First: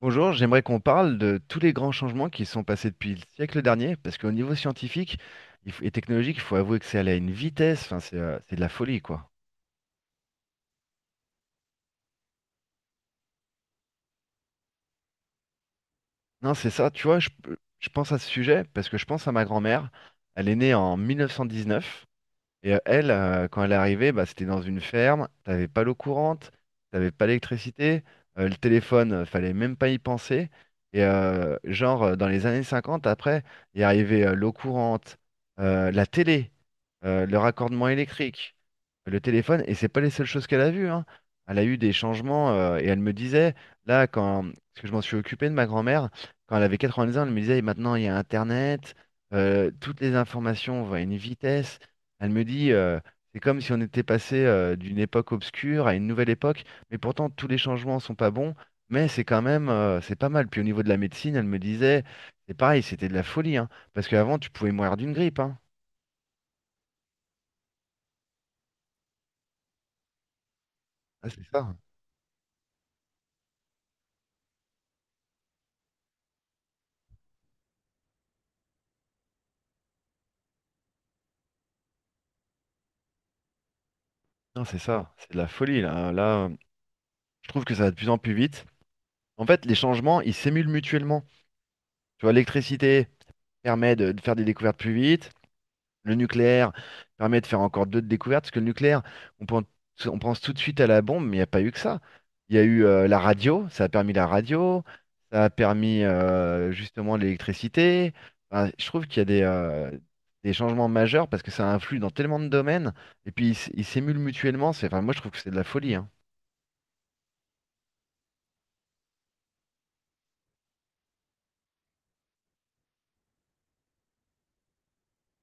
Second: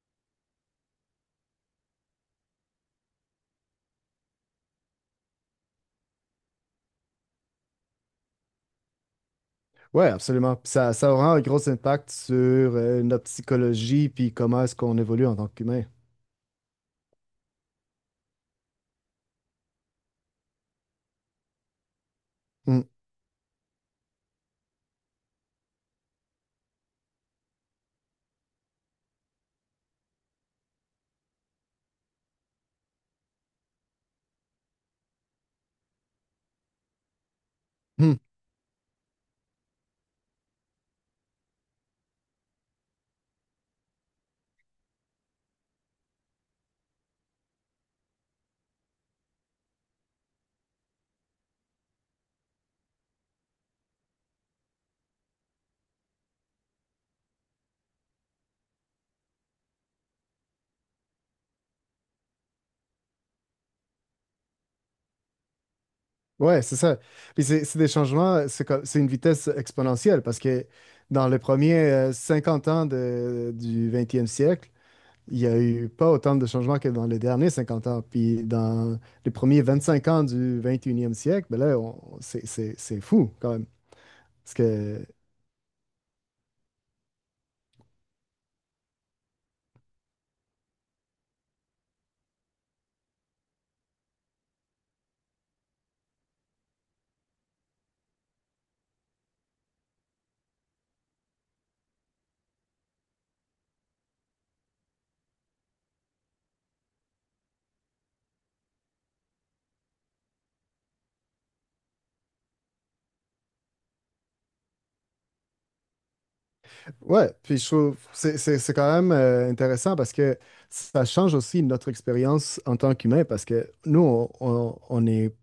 Bonjour, j'aimerais qu'on parle de tous les grands changements qui sont passés depuis le siècle dernier, parce qu'au niveau scientifique et technologique, il faut avouer que c'est allé à une vitesse, enfin, c'est de la folie, quoi. Ouais, absolument. Puis ça aura un gros impact sur notre psychologie, puis comment est-ce qu'on évolue en tant qu'humain. Non, c'est ça, tu vois, je pense à ce sujet parce que je pense à ma grand-mère. Elle est née en 1919. Et Mm. Quand elle est arrivée, bah, c'était dans une ferme, t'avais pas l'eau courante, t'avais pas l'électricité, le téléphone, fallait même pas y penser. Et genre, dans les années 50, après, il est arrivé l'eau courante, la télé, le raccordement Mm. électrique. Le téléphone, et c'est pas les seules choses qu'elle a vues, hein. Elle a eu des changements et elle me disait, là, quand, parce que je m'en suis occupé de ma grand-mère, quand elle avait 90 ans, elle me disait, maintenant il y a Internet, toutes les informations vont à une vitesse. Elle me dit, c'est comme si on était passé d'une époque obscure à une nouvelle époque, mais pourtant tous les changements sont pas bons, mais c'est quand même, c'est pas mal. Puis au niveau de la médecine, elle me disait, c'est pareil, c'était de la folie, hein, parce qu'avant tu pouvais mourir d'une grippe, hein. Ouais, c'est ça. Puis c'est des changements, c'est une vitesse exponentielle parce que dans Ah, les c'est premiers ça. 50 ans du 20e siècle, il n'y a eu pas autant de changements que dans les derniers 50 ans. Puis dans les premiers 25 ans du 21e siècle, ben là, c'est fou quand même. Non, c'est ça, c'est de la folie là, hein. Là, je trouve que ça va de plus en plus vite. En fait, les changements, ils s'émulent mutuellement. Tu vois, l'électricité permet de faire des découvertes plus vite. Le nucléaire permet de faire encore d'autres découvertes. Parce que le nucléaire, on pense, on pense tout de suite à la bombe, mais il n'y a pas eu que ça. Il y a eu la radio, ça a permis la radio, ça a permis justement l'électricité. Enfin, je trouve qu'il y a des changements majeurs parce que ça influe dans tellement de domaines. Et puis, ils s'émulent mutuellement. C'est, enfin, moi, je trouve que c'est de la folie, hein. Ouais, puis je trouve c'est quand même intéressant parce que ça change aussi notre expérience en tant qu'humain parce que nous on est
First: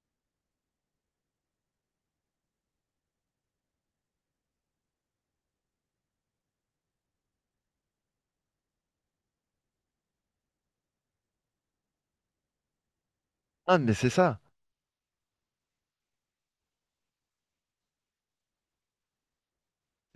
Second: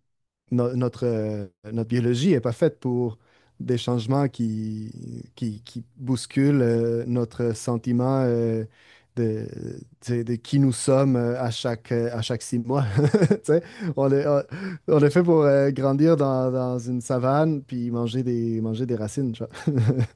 notre notre biologie est pas faite pour des changements qui bousculent notre sentiment de, de qui nous sommes à chaque 6 mois. Tu sais, Ah, mais c'est on est ça. on, on est fait pour grandir dans une savane puis manger des racines, tu vois.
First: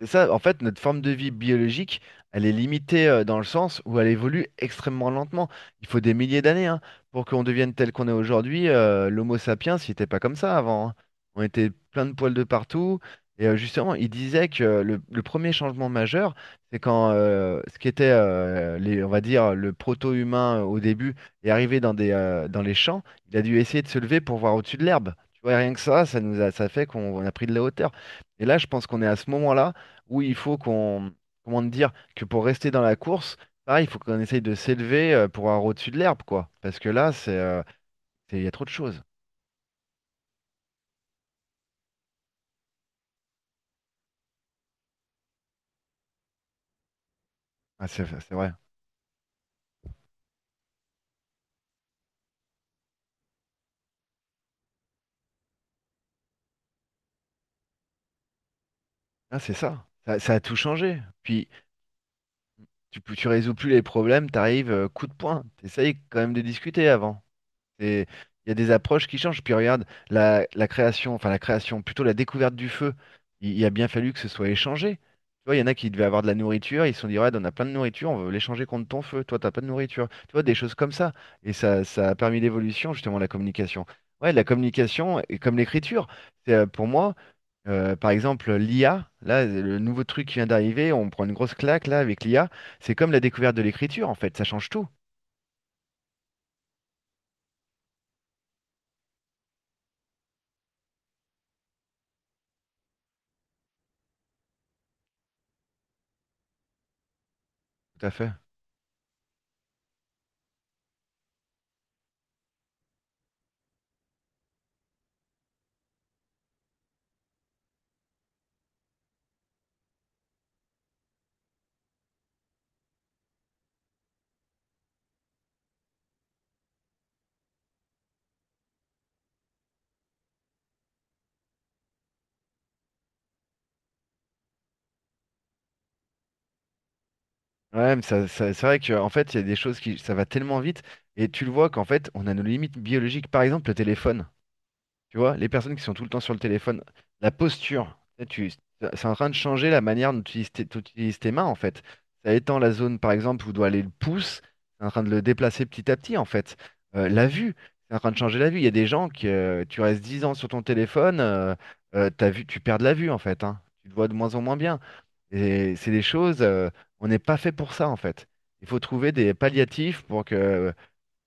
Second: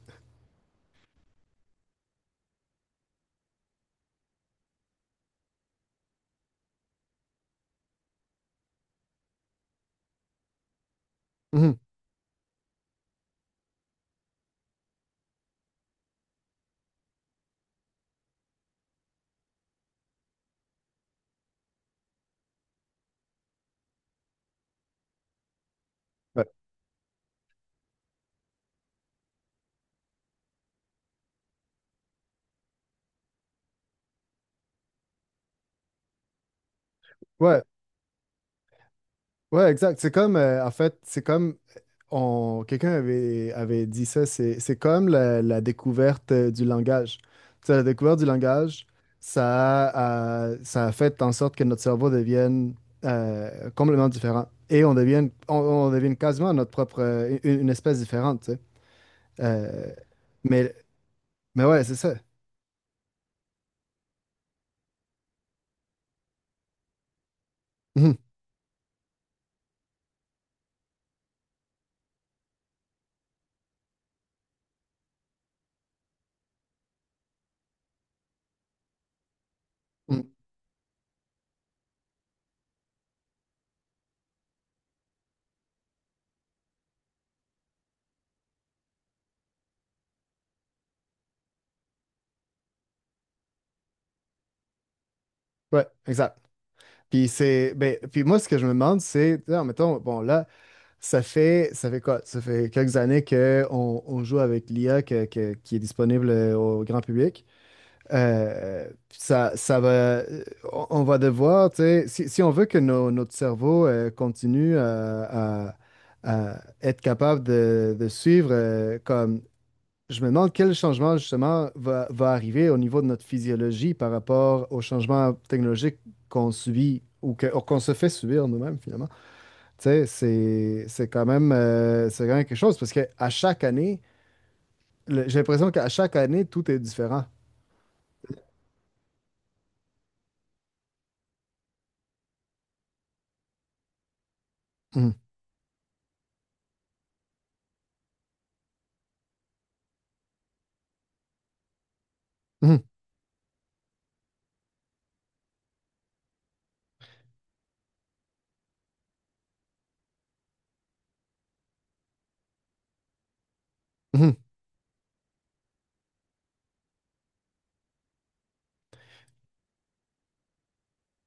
C'est ça, en fait, notre forme de vie biologique, elle est limitée dans le sens où elle évolue extrêmement lentement. Il faut des milliers d'années hein, pour qu'on devienne tel qu'on est aujourd'hui. L'Homo sapiens, il n'était pas comme ça avant, hein. On était Mhm. plein de poils de partout. Et justement, il disait que le premier changement majeur, c'est quand ce qui était, les, on va dire, le proto-humain au début est arrivé dans les champs, il a dû essayer de se lever pour voir au-dessus de l'herbe. Tu vois, rien que ça, Ouais. Ça fait qu'on on a pris de la hauteur. Et là, je pense qu'on est à ce moment-là où il faut qu'on, comment te dire, que pour rester dans la course, pareil, il faut qu'on essaye de s'élever pour avoir au-dessus de l'herbe, quoi. Parce que là, Ouais. Il y a trop de choses. Ouais, exact. C'est comme, en fait, quelqu'un avait dit ça, c'est comme la découverte du langage. Tu sais, la Ah, c'est découverte du c'est vrai. langage, ça a fait en sorte que notre cerveau devienne complètement différent et on devienne, on devienne quasiment notre propre, une espèce différente, tu sais. Ah, c'est ça. Euh, Ça a tout mais, changé. Puis mais ouais, c'est ça. Tu résous plus les problèmes, t'arrives, coup de poing. T'essayes quand même de discuter avant. C'est- Mhm. Il y a des approches qui changent. Puis regarde, la création, enfin la création, plutôt la découverte du feu, il a bien fallu que ce soit échangé. Tu vois, il y en a qui devaient avoir de la nourriture, ils se sont dit, ouais, on a plein de nourriture, on veut l'échanger contre ton feu, toi, t'as pas de nourriture. Mhm. Tu vois, des choses comme ça. Et ça, ça a permis l'évolution, justement, de la communication. Ouais, la communication, et comme l'écriture, c'est pour moi, par exemple, l'IA, là, le nouveau truc qui vient d'arriver, on prend une grosse claque, là, avec l'IA, c'est comme la découverte de l'écriture, en fait, ça change tout. Ouais, exact. Puis ben, puis moi, ce que je me demande, c'est, mettons, bon, là, ça fait quoi? Ça fait quelques années qu'on on joue avec l'IA qui est disponible au grand public. Tout à fait. Ça, ça va, euh, on va devoir, tu sais, si on veut que notre cerveau continue à être capable de suivre, comme je me demande quel changement justement va arriver au niveau de notre physiologie par rapport aux changements technologiques qu'on subit ou ou qu'on se fait subir nous-mêmes finalement. Tu sais, c'est quand même, c'est quand même quelque chose parce que à chaque année, j'ai l'impression qu'à chaque année, tout est différent. Ouais, mais c'est vrai que en fait, il y a des choses qui, ça va tellement vite, et tu le vois qu'en fait, on a nos limites biologiques. Par exemple, le téléphone, tu Mhm. vois, les personnes qui sont tout le temps sur le téléphone, la posture, tu tu- c'est en train de changer la manière dont tu utilises tes, dont tu utilises tes mains, en fait. Ça étend la Mhm. zone, par exemple, où doit aller le pouce, c'est en train de le déplacer petit à petit, en fait. La vue, c'est en train de changer la vue. Il y a des gens qui, tu restes 10 ans sur ton téléphone, ta vue, tu perds de la vue, en fait, hein. Tu te vois de moins Mhm. en moins bien. Et c'est des choses, on n'est pas fait pour ça en fait. Il faut trouver des palliatifs pour que,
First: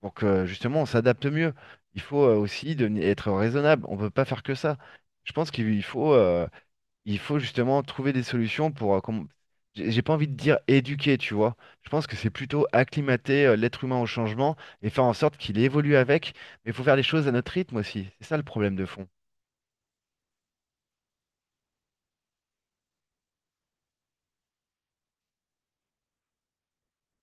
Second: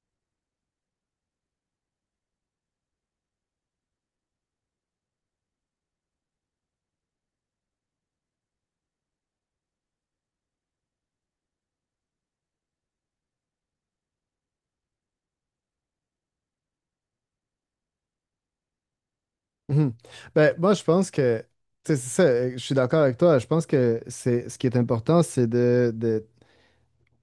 justement on s'adapte mieux. Il faut aussi être raisonnable. On ne peut pas faire que ça. Je pense qu'il faut justement trouver des solutions. J'ai pas envie de dire éduquer, tu vois. Je pense que c'est plutôt acclimater l'être humain au changement et faire en sorte qu'il évolue avec. Mais il faut faire les choses à notre rythme aussi. C'est ça le problème de fond. Mhm. Ben, moi, je pense que, tu sais, c'est ça, je suis d'accord avec toi. Je pense que c'est ce qui est important, c'est de,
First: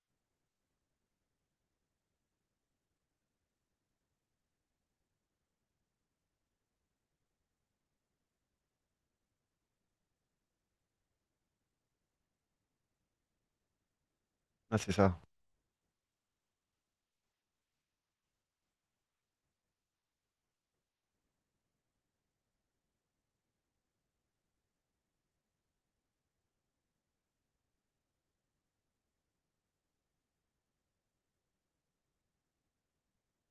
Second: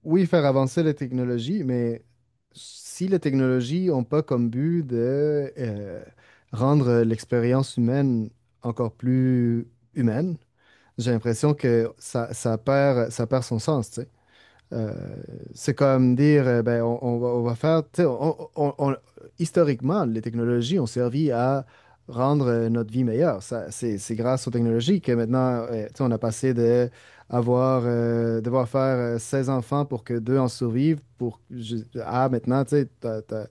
oui, faire avancer les technologies, mais si les technologies n'ont pas comme but de rendre l'expérience humaine encore plus humaine, j'ai l'impression que ça, ça perd son sens, tu sais. Ah, c'est Euh, ça. c'est comme dire, ben, on va faire, tu sais, historiquement, les technologies ont servi à rendre notre vie meilleure. Ça, c'est grâce aux technologies que maintenant, tu sais, on a passé de avoir, devoir faire 16 enfants pour que deux en survivent, pour, à maintenant, tu sais,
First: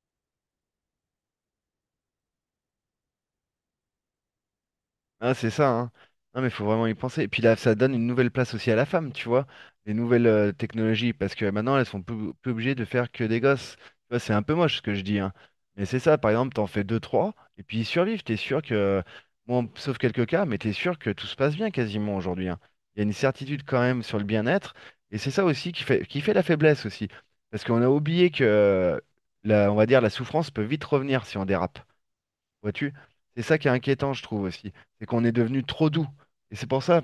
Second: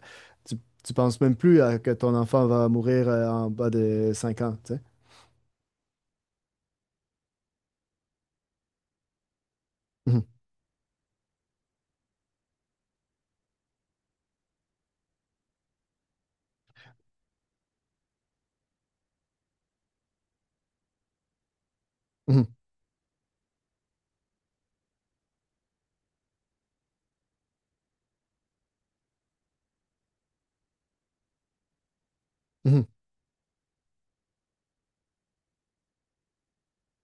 tu, tu penses même plus à que ton enfant va mourir en bas de 5 ans, tu sais. Ah, c'est ça, hein. Non, mais faut vraiment y penser. Et puis là, ça donne une nouvelle place aussi à la femme, tu vois, les nouvelles technologies, parce que maintenant, elles sont plus obligées de faire que des gosses. Tu vois, c'est un peu moche ce que je dis, hein. Mais c'est ça, par exemple, t'en fais deux, trois, et puis ils survivent. T'es sûr que, bon, sauf quelques cas, mais t'es sûr que tout se passe bien quasiment Mhm, aujourd'hui, mhm, hein. Il y a une certitude quand même sur le bien-être, et c'est ça aussi qui fait la faiblesse aussi, parce qu'on a oublié que, la, on va dire, la souffrance peut vite revenir si on dérape. mhm. Vois-tu? C'est ça qui est inquiétant, je trouve aussi. C'est qu'on est devenu trop doux. Et c'est pour ça,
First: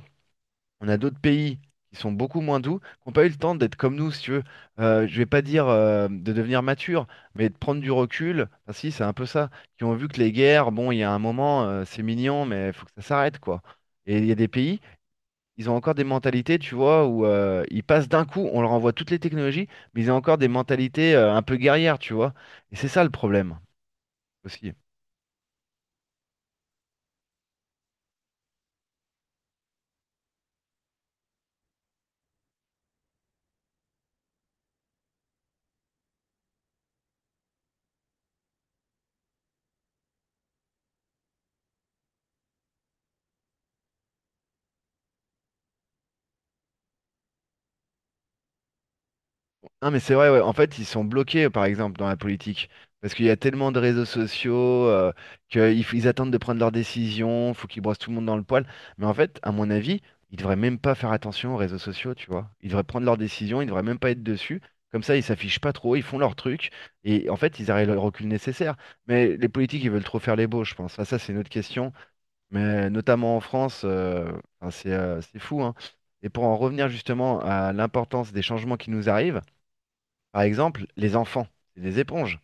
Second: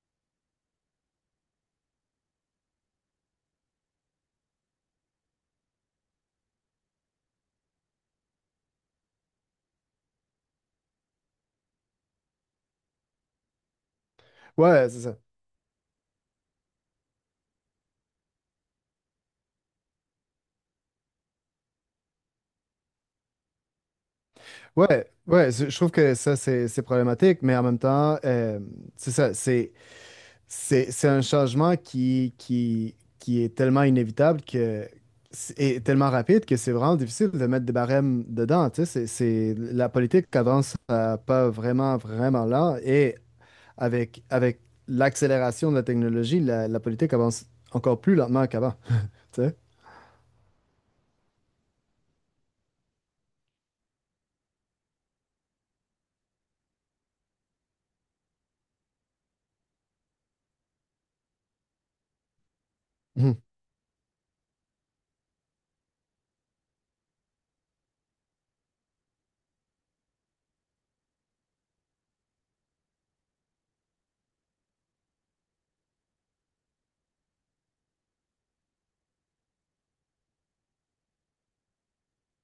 on a d'autres pays qui sont beaucoup moins doux, qui n'ont pas eu le temps d'être comme nous, si tu veux. Je vais pas dire de devenir mature, mais de prendre du recul. Enfin, si, c'est un peu ça. Qui ont vu que les guerres, bon, il y a un moment, c'est mignon, mais il faut que ça s'arrête, quoi. Et il y a des pays, Ouais, c'est ça. ils ont encore des mentalités, tu vois, où ils passent d'un coup, on leur envoie toutes les technologies, mais ils ont encore des mentalités un peu guerrières, tu vois. Et c'est ça le problème aussi. Ouais, ouais, je trouve que ça, c'est problématique, mais en même temps, c'est ça, c'est un changement qui est tellement inévitable que, et tellement rapide que c'est vraiment difficile de mettre des barèmes dedans, tu sais, la politique avance à pas vraiment, vraiment lent, et avec l'accélération de la technologie, la politique avance encore plus lentement qu'avant, tu sais. Non, mais c'est vrai, ouais. En fait, ils sont bloqués, par exemple, dans la politique. Parce qu'il y a tellement de réseaux sociaux euh, qu'ils f- ils attendent de prendre leurs décisions, faut qu'ils brossent tout le monde dans le poil. Mais en fait, à mon avis, ils devraient même pas faire attention aux réseaux sociaux, tu vois. Ils devraient prendre leurs décisions, ils devraient même pas être dessus. Comme ça, ils s'affichent pas trop, ils font leur truc. Et en fait, ils arrivent au recul nécessaire. Mais les politiques, ils veulent trop faire les beaux, je pense. Ah, ça, c'est une autre question. Mais notamment en France, enfin, c'est fou, hein. Et pour en revenir justement à l'importance des changements qui nous arrivent, par exemple, les enfants, c'est des éponges.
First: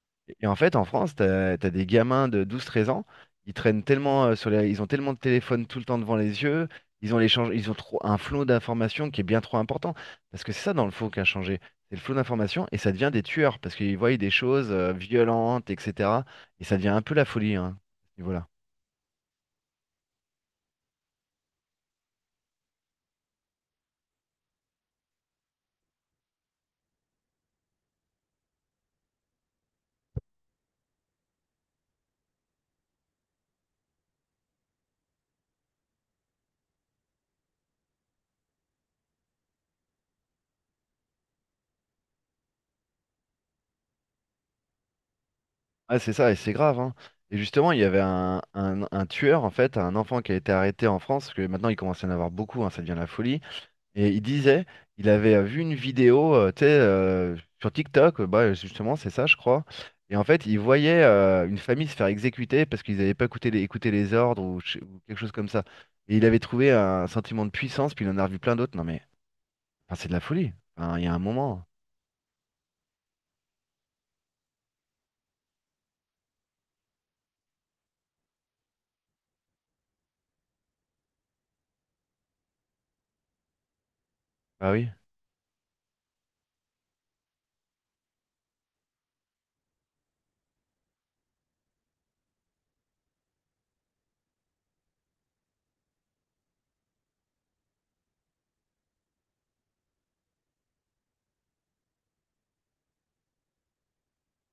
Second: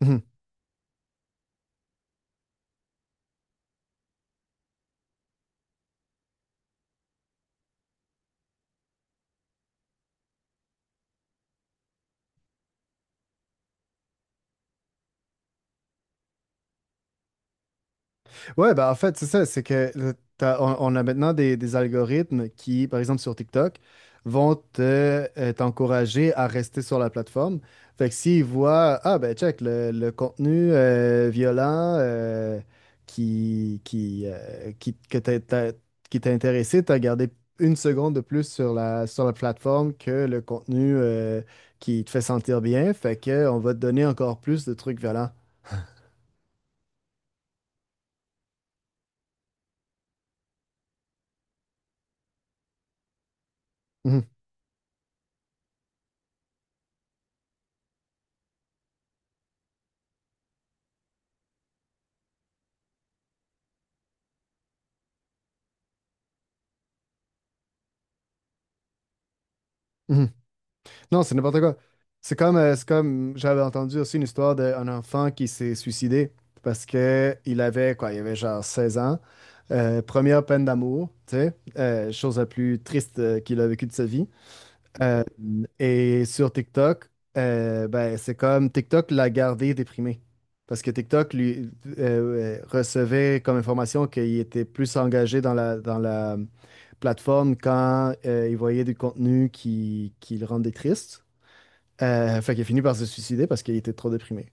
Mhm. Et en fait, en France, t'as des gamins de 12, 13 ans, ils traînent tellement ils ont tellement de téléphones tout le temps devant les yeux, ils ont l'échange, ils ont trop un flot d'informations qui est bien trop important. Parce que c'est ça dans le faux qui a changé. C'est le flot d'informations et ça devient des tueurs parce qu'ils voient des choses violentes, etc. Et ça devient un peu la folie, hein, à ce niveau-là. Ouais, bah en fait, c'est ça, c'est que on a maintenant des algorithmes qui, par exemple sur TikTok, vont t'encourager à rester sur la plateforme. Fait que s'ils voient, ah ben check, le contenu violent que qui t'a intéressé, t'as gardé une seconde de plus sur sur la plateforme que le contenu qui te fait sentir bien. Fait que on va te donner encore plus de trucs violents. Ah, c'est ça, et c'est grave, hein. Et justement, il y avait un tueur, en fait, un enfant qui a été arrêté en France, parce que maintenant il commence à y en avoir beaucoup, hein, ça devient la folie. Et il Mhm, disait, il avait vu une vidéo, tu sais, sur TikTok, bah, justement, c'est ça, je crois. Et en fait, il voyait une famille se faire exécuter parce qu'ils n'avaient pas écouté les ordres ou quelque chose comme ça. Et il avait trouvé un sentiment de puissance, puis il en a revu plein d'autres. Non mais, enfin, c'est de la mhm. folie. Enfin, il y a un Non, c'est n'importe moment. quoi. C'est comme j'avais entendu aussi une histoire d'un enfant qui s'est suicidé parce que il avait quoi, il avait genre 16 ans. Première peine d'amour, tu sais, chose la plus triste qu'il a vécue de sa vie. Ah oui. Euh, et sur TikTok, ben, c'est comme TikTok l'a gardé déprimé. Parce que TikTok lui recevait comme information qu'il était plus engagé dans dans la plateforme quand il voyait du contenu qui le rendait triste. Fait qu'il a fini par se suicider parce qu'il était trop déprimé.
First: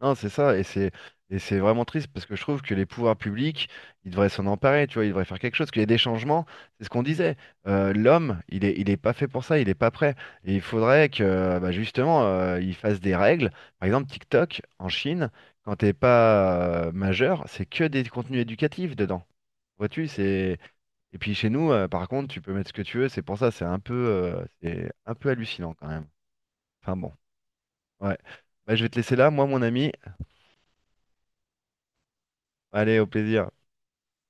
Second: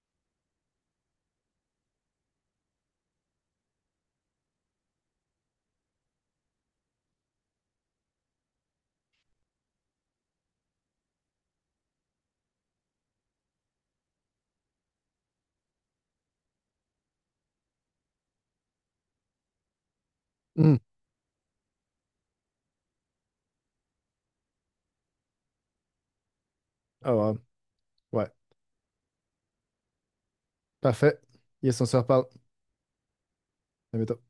Non, c'est ça, et c'est vraiment triste parce que je trouve que les pouvoirs publics, ils devraient s'en emparer, tu vois, ils devraient faire quelque chose, qu'il y ait des changements, c'est ce qu'on disait. L'homme, il est pas fait pour ça, il est pas prêt. Et il faudrait que bah, justement, il fasse des règles. Par exemple, TikTok, en Chine, quand t'es pas majeur, c'est que des contenus éducatifs dedans. Vois-tu, c'est. Hmm. Et puis chez nous, par contre, tu peux mettre ce que tu veux, c'est pour ça, c'est un peu hallucinant quand même. Enfin bon, Ah ouais. ouais. Ouais. Bah, je vais te laisser là, moi mon ami. Parfait. Yes, on se reparle. Allez, au plaisir. À bientôt.